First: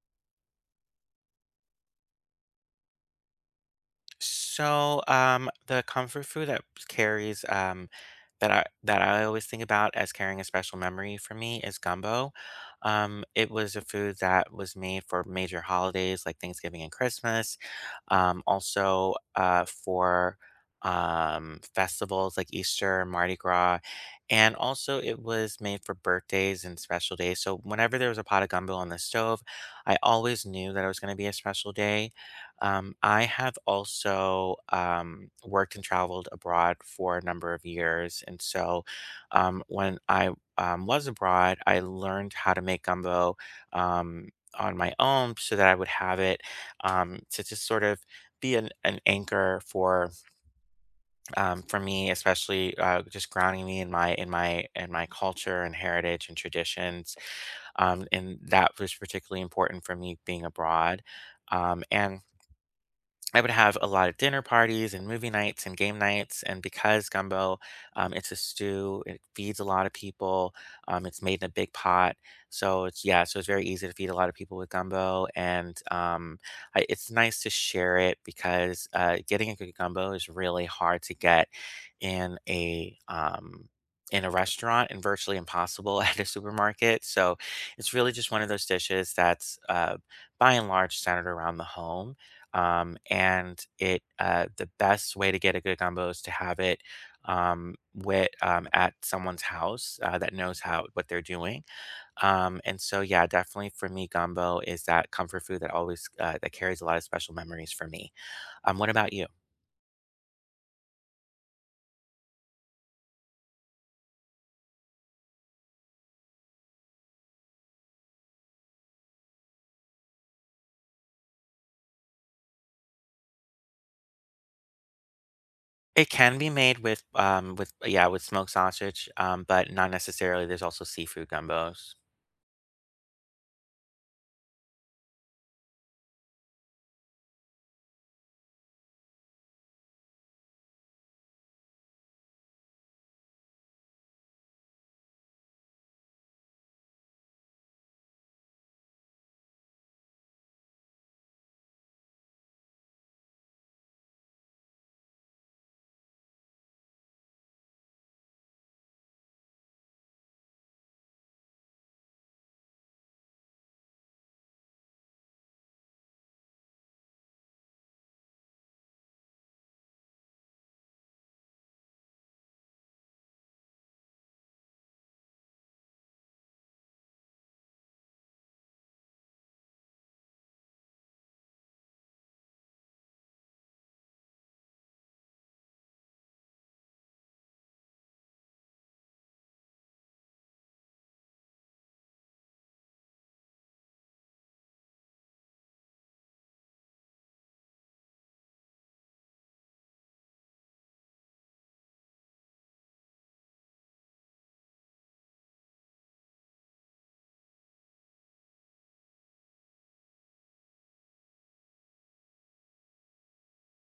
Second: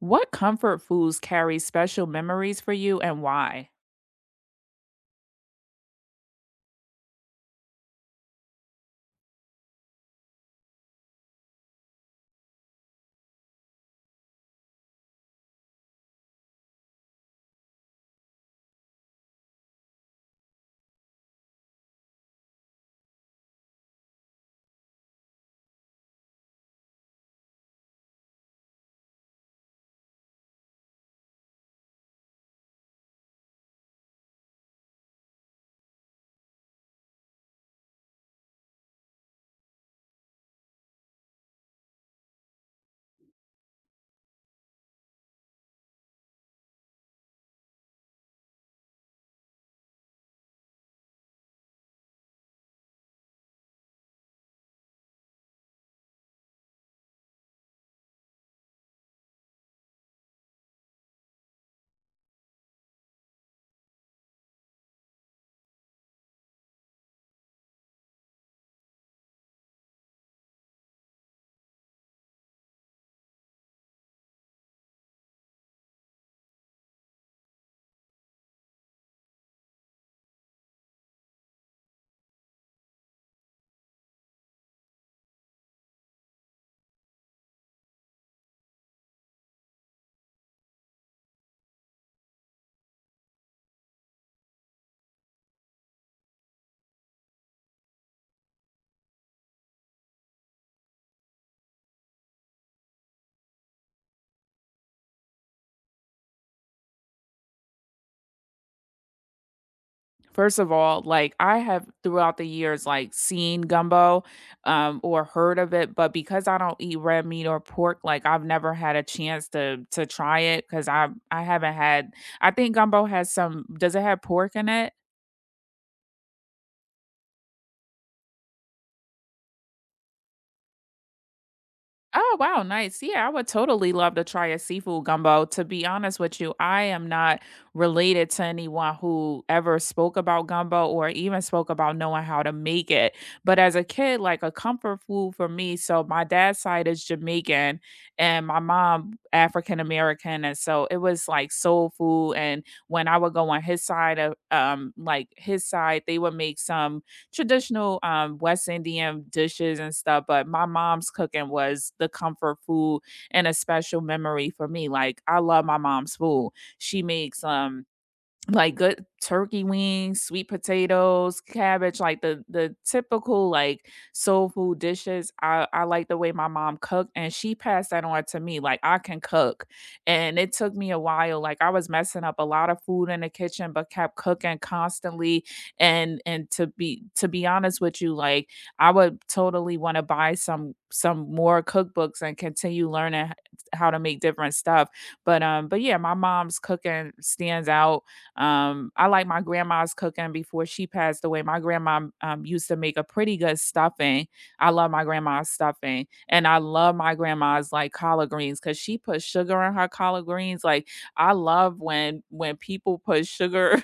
What comfort foods carry special memories for you and why? So, the comfort food that carries, um, that I always think about as carrying a special memory for me is gumbo. It was a food that was made for major holidays like Thanksgiving and Christmas, also for festivals like Easter and Mardi Gras, and also it was made for birthdays and special days. So whenever there was a pot of gumbo on the stove, I always knew that it was going to be a special day. I have also worked and traveled abroad for a number of years. And so when I was abroad, I learned how to make gumbo um, on my own so that I would have it, to just sort of be an anchor for me, especially just grounding me in my culture and heritage and traditions. And that was particularly important for me being abroad. And I would have a lot of dinner parties and movie nights and game nights. And because gumbo, it's a stew, it feeds a lot of people. It's made in a big pot, so it's, yeah, so it's very easy to feed a lot of people with gumbo. And it's nice to share it because getting a good gumbo is really hard to get in a, in a restaurant and virtually impossible at a supermarket. So it's really just one of those dishes that's by and large centered around the home. And it the best way to get a good gumbo is to have it with at someone's house that knows how what they're doing. And so, yeah, definitely for me, gumbo is that comfort food that always that carries a lot of special memories for me. What about you? First of all, I have throughout the years seen gumbo or heard of it, but because I don't eat red meat or pork, like I've never had a chance to try it cuz I haven't had I think gumbo has some, does it have pork in it? It can be made with with, yeah, with smoked sausage, but not necessarily. There's also seafood gumbos. Oh, wow, nice. Yeah, I would totally love to try a seafood gumbo. To be honest with you, I am not related to anyone who ever spoke about gumbo or even spoke about knowing how to make it. But as a kid, like a comfort food for me, so my dad's side is Jamaican and my mom African American, and so it was like soul food. And when I would go on his side of like his side, they would make some traditional West Indian dishes and stuff. But my mom's cooking was the comfort food and a special memory for me. Like I love my mom's food. She makes like good turkey wings, sweet potatoes, cabbage, like the typical like soul food dishes. I like the way my mom cooked and she passed that on to me. Like I can cook. And it took me a while. Like I was messing up a lot of food in the kitchen but kept cooking constantly and to be honest with you, like I would totally want to buy some more cookbooks and continue learning how to make different stuff. But yeah, my mom's cooking stands out. I like my grandma's cooking before she passed away. My grandma used to make a pretty good stuffing. I love my grandma's stuffing, and I love my grandma's like collard greens because she put sugar in her collard greens. Like I love when people put sugar.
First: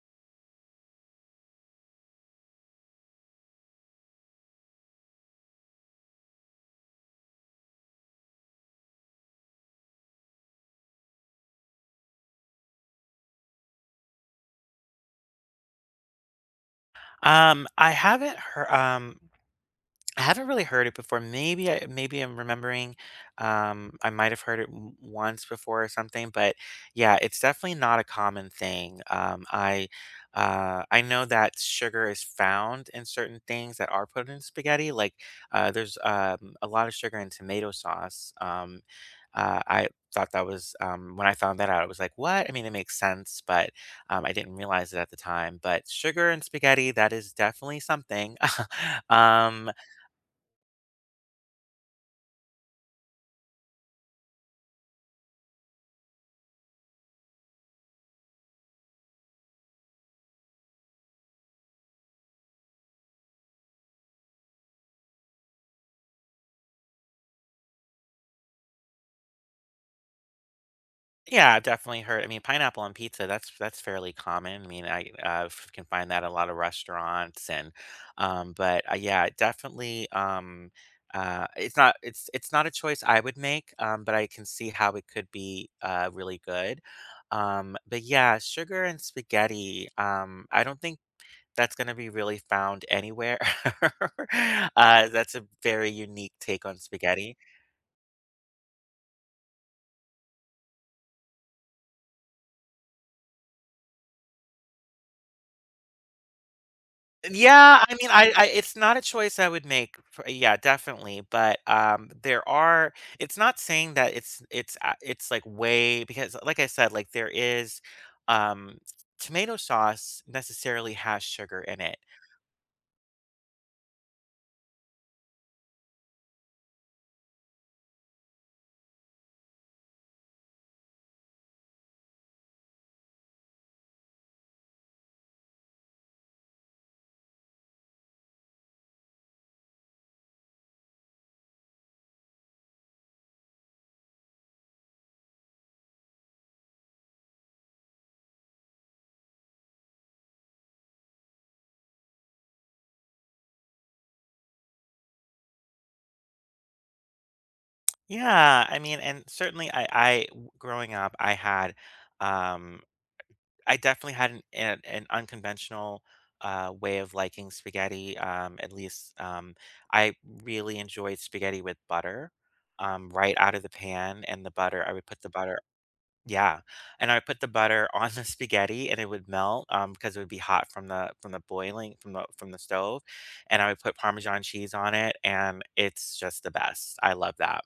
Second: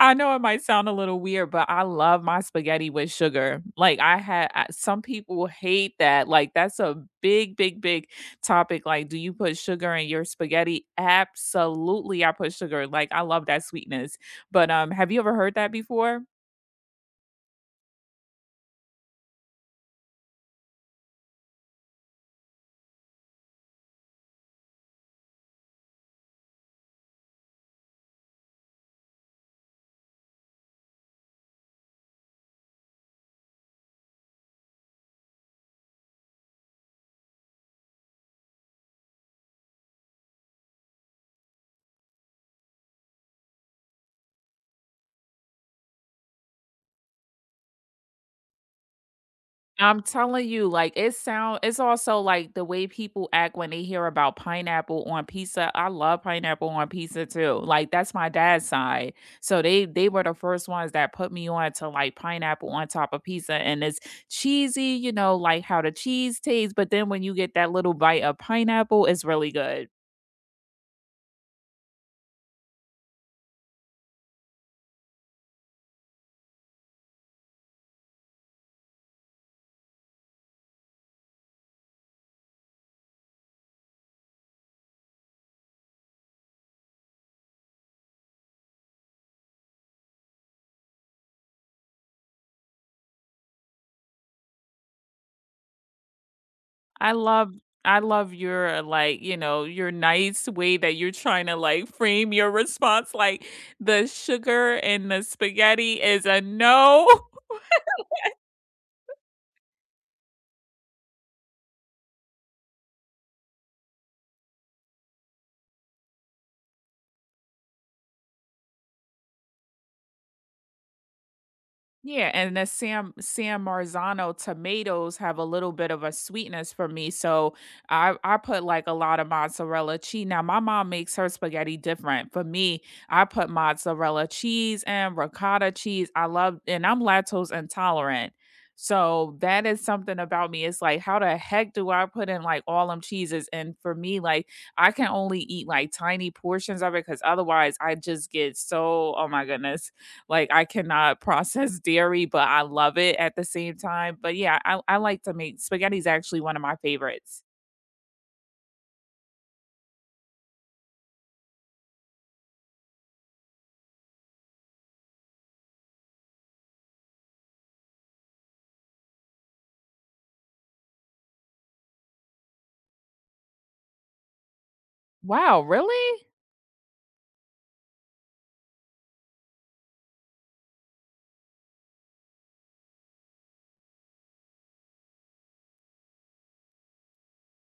I know it might sound a little weird, but I love my spaghetti with sugar. Like some people hate that. Like that's a big topic, like, do you put sugar in your spaghetti? Absolutely, I put sugar. Like I love that sweetness. But have you ever heard that before? I haven't heard. I haven't really heard it before. Maybe I, maybe I'm remembering. I might have heard it once before or something, but yeah, it's definitely not a common thing. I know that sugar is found in certain things that are put in spaghetti. Like, there's a lot of sugar in tomato sauce. I thought that was, when I found that out, I was like, what? I mean, it makes sense, but I didn't realize it at the time. But sugar and spaghetti, that is definitely something. um, I'm telling you, like it's also like the way people act when they hear about pineapple on pizza. I love pineapple on pizza too. Like that's my dad's side. So they were the first ones that put me on to like pineapple on top of pizza and it's cheesy, you know, like how the cheese tastes, but then when you get that little bite of pineapple, it's really good. Yeah, I've definitely heard. I mean, pineapple on pizza, that's fairly common. I mean, I, f can find that at a lot of restaurants, and, but yeah, it definitely, it's not it's it's not a choice I would make, but I can see how it could be, really good. But yeah, sugar and spaghetti, I don't think that's gonna be really found anywhere. That's a very unique take on I spaghetti. love I love your, like, you know, your nice way that you're trying to, like, frame your response, like, the sugar and the spaghetti is a no. Yeah, I mean, I it's not a choice I would make for, yeah, definitely, but, there are, it's not saying that it's like, way, because like I said, like, there is, um tomato sauce necessarily has sugar in it. Yeah, and the Sam San Marzano tomatoes have a little bit of a sweetness for me, so I put like a lot of mozzarella cheese. Now my mom makes her spaghetti different. For me, I put mozzarella cheese and ricotta cheese. I love, and I'm lactose intolerant, so that is something about me. It's like, how the heck do I put in like all them cheeses? And for me, like I can only eat like tiny portions of it because otherwise I just get so, oh my goodness. Like, I cannot process dairy, but I love it at the same time. But yeah, I like to make spaghetti's actually one of my favorites. Yeah, I mean, and certainly I w growing up, I had, um I definitely had an unconventional way of liking spaghetti. At least I really enjoyed spaghetti with butter, right out of the pan, and the butter. I would put the butter, Wow, really? yeah, and I would put the butter on the spaghetti, and it would melt because it would be hot from the boiling from the stove, and I would put Parmesan cheese on it, and it's just the best. I love that.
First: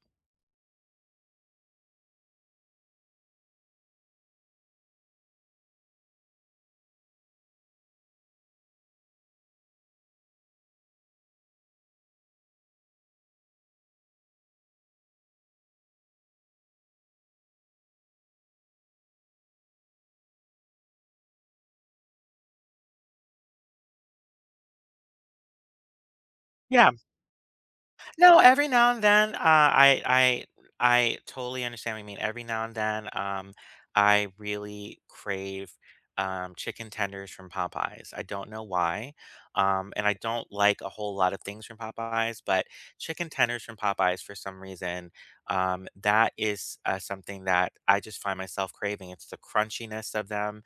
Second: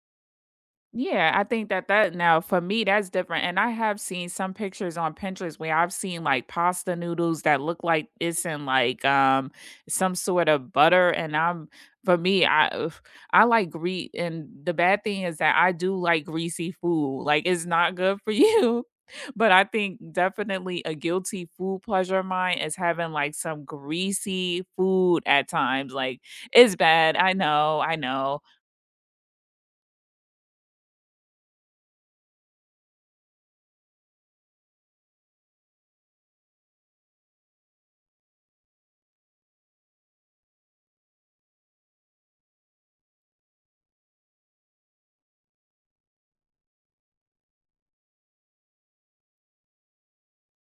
Yeah, I think that now for me that's different, and I have seen some pictures on Pinterest where I've seen like pasta noodles that look like it's in like some sort of butter, and I'm for me I ugh, I like grease, and the bad thing is that I do like greasy food. Like it's not good for you, but I think definitely a guilty food pleasure of mine is having like some greasy food at times. Like it's Yeah. bad, I know, I No, know. every now and then, I totally understand what you mean. Every now and then, I really crave chicken tenders from Popeyes. I don't know why, and I don't like a whole lot of things from Popeyes, but chicken tenders from Popeyes for some reason, that is something that I just find myself craving. It's the crunchiness of them.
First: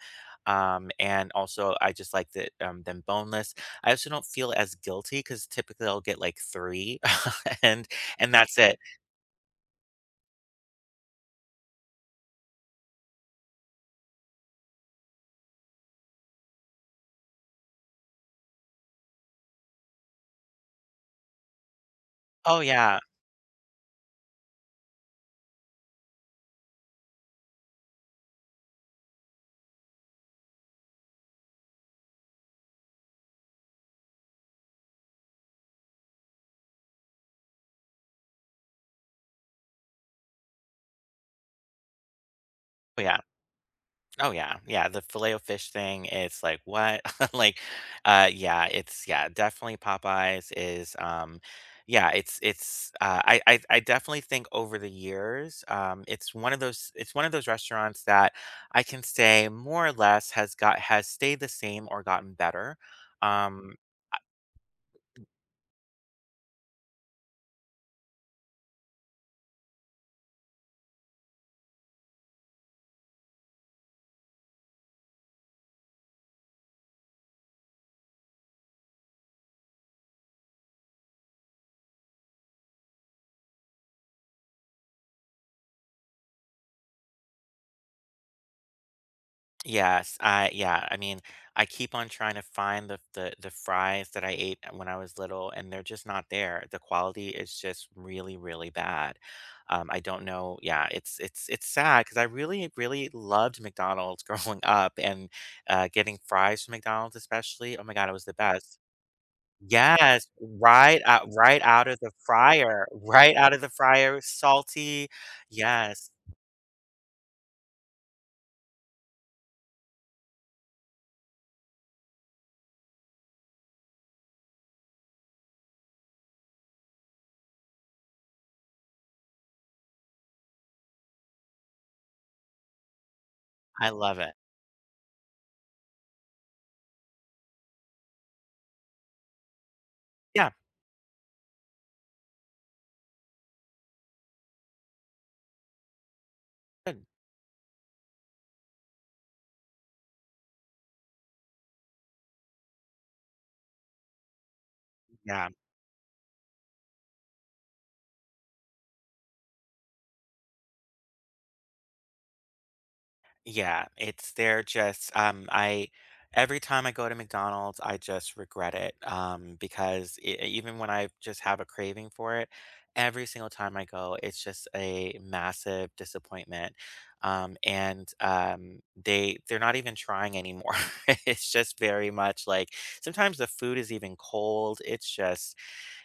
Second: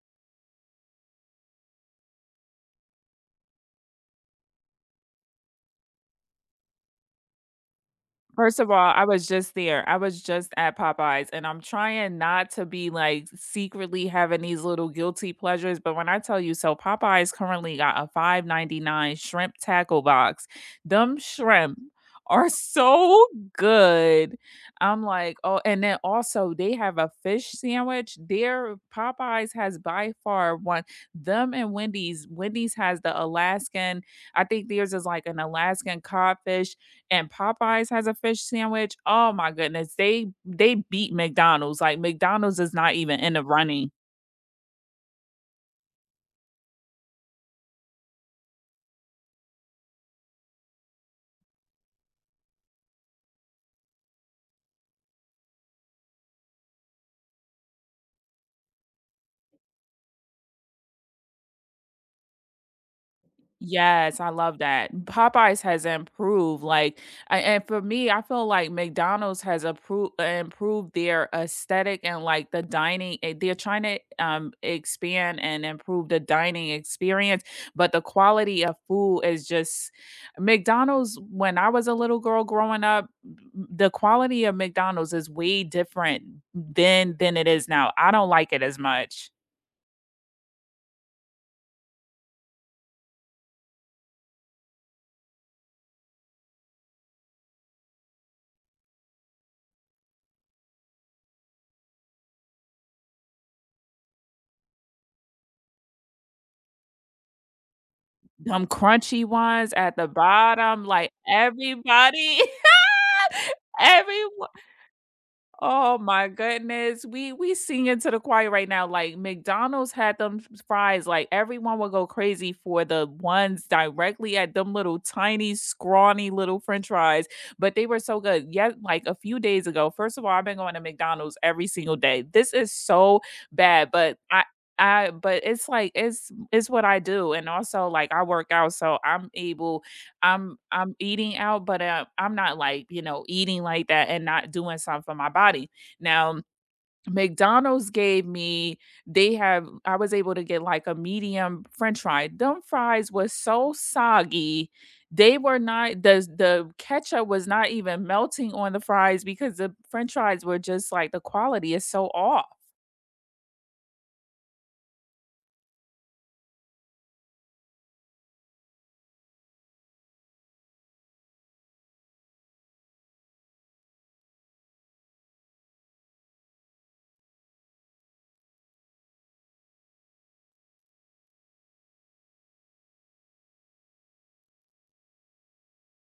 And also, I just like, them boneless. I also don't feel as guilty because typically I'll get like three and and First that's of it. all, I was just there. I was just at Popeyes, and I'm trying not to be, like, secretly having these little guilty pleasures, but when I tell you, so Popeyes currently got a 5.99 shrimp tackle box. Them shrimp are Oh, yeah. so good. I'm like, "Oh," and then also they have a fish sandwich. Their Popeyes has by far one, them and Wendy's has the Alaskan, I think theirs is like an Alaskan codfish, and Popeyes has a fish sandwich. Oh my goodness, they beat McDonald's, like, McDonald's is not Oh, yeah. even in the running. Oh, yeah. Yeah, the filet-o-fish thing, it's like, "What?" Like, yeah, it's, yeah, definitely Popeyes is, yeah, I definitely think over the years, it's one of those, it's one of those restaurants that I can say more or less has stayed the same or gotten better. Um, Yes, I love that. Popeyes has improved, like, a and for me, I feel like McDonald's has appro improved their aesthetic and, like, the they're trying to, expand and improve the dining experience, but the quality of food is just McDonald's, when I was a little girl growing up, the quality of McDonald's is way different than it is now. I don't like it as much. Yes, I yeah, I mean, I keep on trying to find the fries that I ate when I was little, and they're just not there. The quality is just really, really bad. I don't know. Yeah, it's sad because I really, really loved McDonald's growing up, and getting fries from McDonald's, especially. Oh my God, it was the Them best. crunchy ones at the Yes, bottom, like, right out of the everybody fryer, right out of the fryer, everyone. salty. Oh Yes, my goodness. We sing into the choir right now. Like McDonald's had them fries. Like everyone would go crazy for the ones directly at them little tiny, scrawny little French fries. But they were so good. Yet, like a few days ago. First of all, I've been going to McDonald's every single day. This is so bad. I But love it. I But it's like it's what I do. And also like I work out, so I'm able. Yeah, I'm eating out, but, I'm not, like, you know, eating like that and not doing something for my body. Now, good. McDonald's gave me, they have, I was able to get, like, a medium french fry. Them fries was so soggy. They Yeah. were not, the ketchup was not even melting on the fries because the french fries were just, like, the quality is so off. Yeah, it's they're just I every time I go to McDonald's, I just regret it because even when I just have a craving for it, every single time I go, it's just a massive disappointment. And they they're not even trying anymore. It's just very much like sometimes the food is even cold.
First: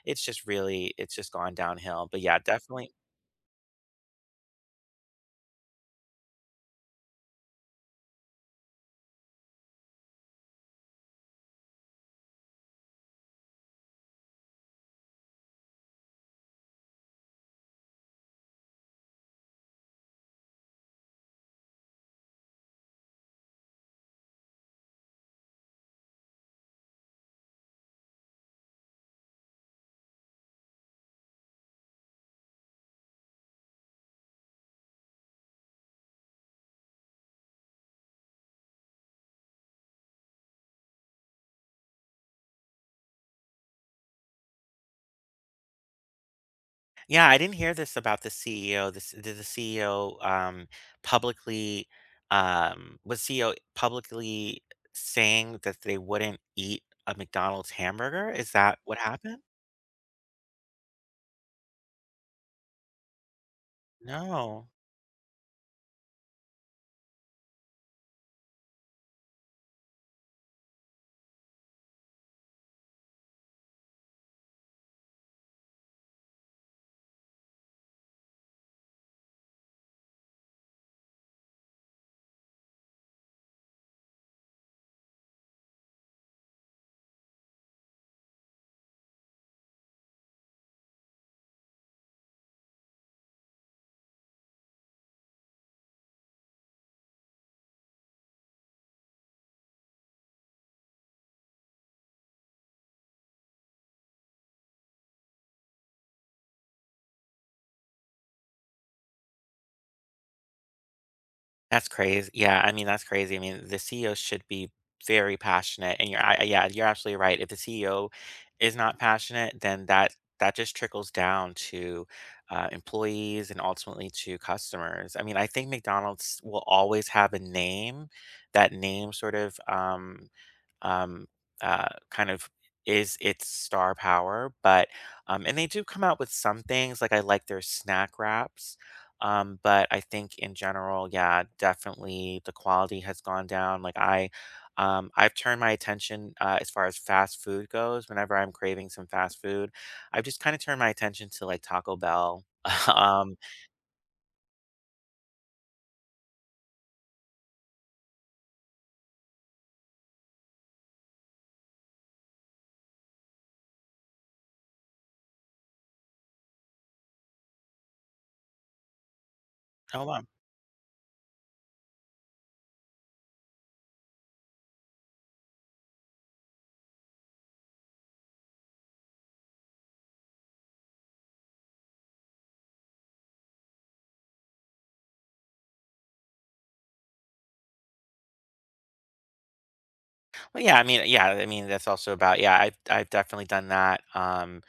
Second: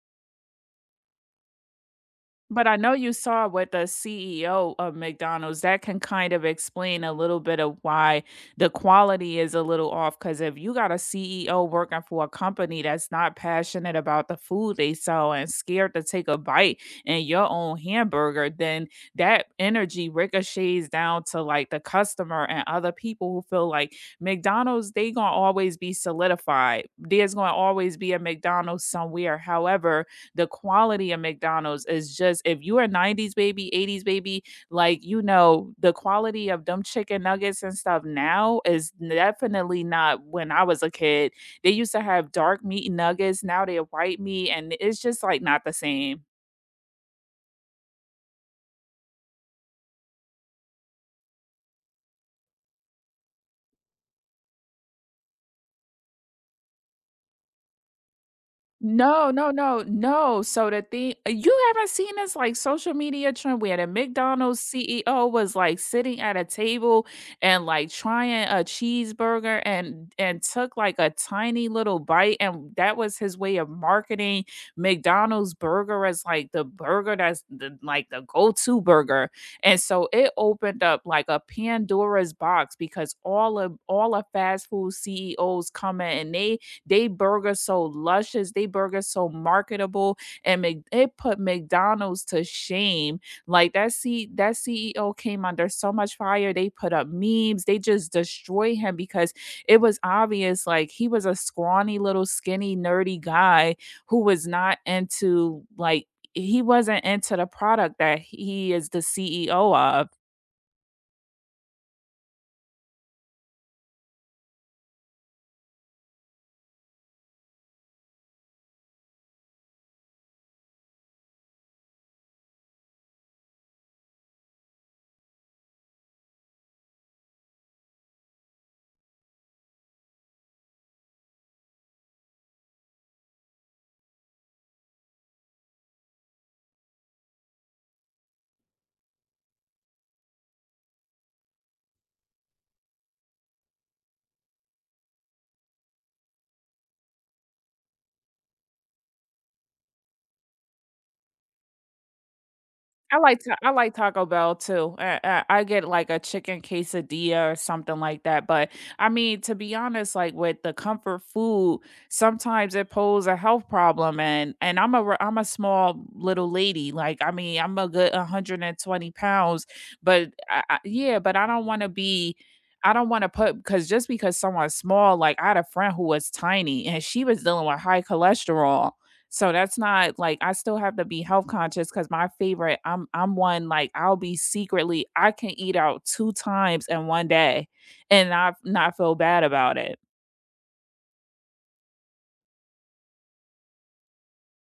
It's just really it's just gone downhill. But yeah, But I definitely. know you saw what the CEO of McDonald's, that can kind of explain a little bit of why the quality is a little off. Because if you got a CEO working for a company that's not passionate about the food they sell and scared to take a bite in your own hamburger, then that energy ricochets down to like the customer and other people who feel like McDonald's, they gonna always be solidified. There's gonna always be a McDonald's somewhere. However, the quality of McDonald's is just, if you are 90s baby, 80s baby, like you know, the quality of them chicken nuggets and stuff now is definitely not when I was a kid. They used to have dark meat nuggets, now they're white meat, and it's just like not the same. Yeah, I didn't hear this about the CEO. This did the CEO publicly, was CEO publicly saying that they wouldn't eat a McDonald's hamburger? Is that what No, happened? no, no, no. So the thing, you haven't seen this like social media trend where the McDonald's No. CEO was like sitting at a table and like trying a cheeseburger and took like a tiny little bite and that was his way of marketing McDonald's burger as like the burger that's the, like, the go-to burger. And so it opened up like a Pandora's box because all of fast food CEOs come in and they burger so luscious, they burger so marketable, and it put McDonald's to shame. Like that CEO came under so much fire. They put up memes. They just destroy him because it was obvious, like he was a scrawny little skinny nerdy guy who was not into like he wasn't into the product that he is the CEO of. That's crazy. Yeah, I mean, that's crazy. I mean, the CEO should be very passionate, and you're, yeah, you're absolutely right. If the CEO is not passionate, then that that just trickles down to employees and ultimately to customers. I mean, I think McDonald's will always have a name. That name sort of um, kind of is its star power. But and they do come out with some things like I like their snack wraps. But I think in general, yeah, definitely the quality has gone down. I've turned my attention, as far as fast food goes. Whenever I'm craving some fast food, I've just kind of turned my attention to like Taco Bell. Um, I like Taco Bell too. I get, like, a chicken quesadilla or something like that, but, I mean, to be honest, like, with the comfort food, sometimes it poses a health problem, and I'm a small little lady, like, I mean, I'm a good 120 pounds, oh wow. but I yeah, but I don't wanna be, I don't wanna put because just because someone's small, like, I had a friend who was tiny, and she was dealing with high cholesterol. So that's not, like I still have to be health conscious because my favorite, I'm one, like I'll be secretly I can eat out 2 times in one day and not feel bad about it. Well, yeah, I mean that's also about, yeah. I've definitely done that.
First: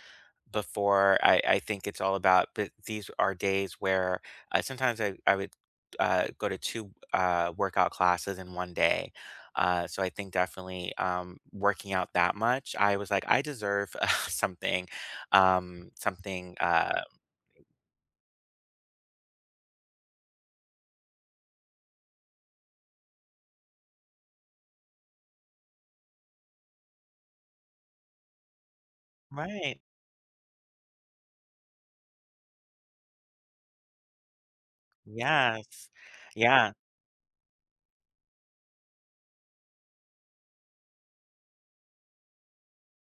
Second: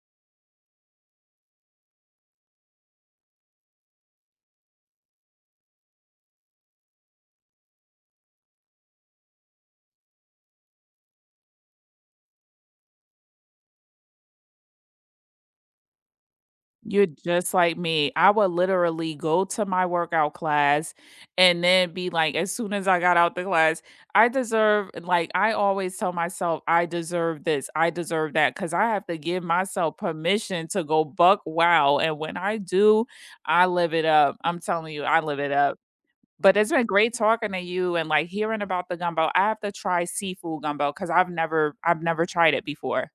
Before. I think it's all about, but these are days where sometimes I would go to two workout classes in one day. So I think definitely working out that much, I was like, I deserve something, something. You're just like me. I would literally go to my workout class and then be like, as soon as I got out the class, I deserve, like I always tell myself I deserve this, I deserve that, because I have to give Right. myself permission to go buck wow. And when I do, I live it up. I'm telling you, I live it up. Yes. But it's Yeah. been great talking to you and, like, hearing about the gumbo. I have to try seafood gumbo because 'cause I've never tried it before.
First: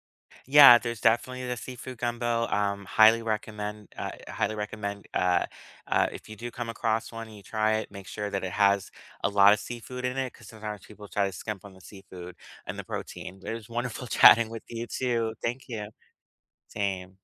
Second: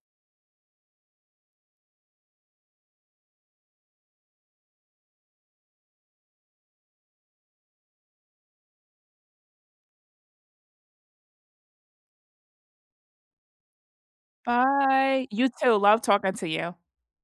Yeah, there's definitely the seafood gumbo. Highly recommend. Highly recommend. If you do come across one and you try it, make sure that it has a lot of seafood in it, because sometimes people try to skimp on the seafood and the protein. But it was wonderful chatting with you Bye. too. You Thank too. you. Love talking to you. Same.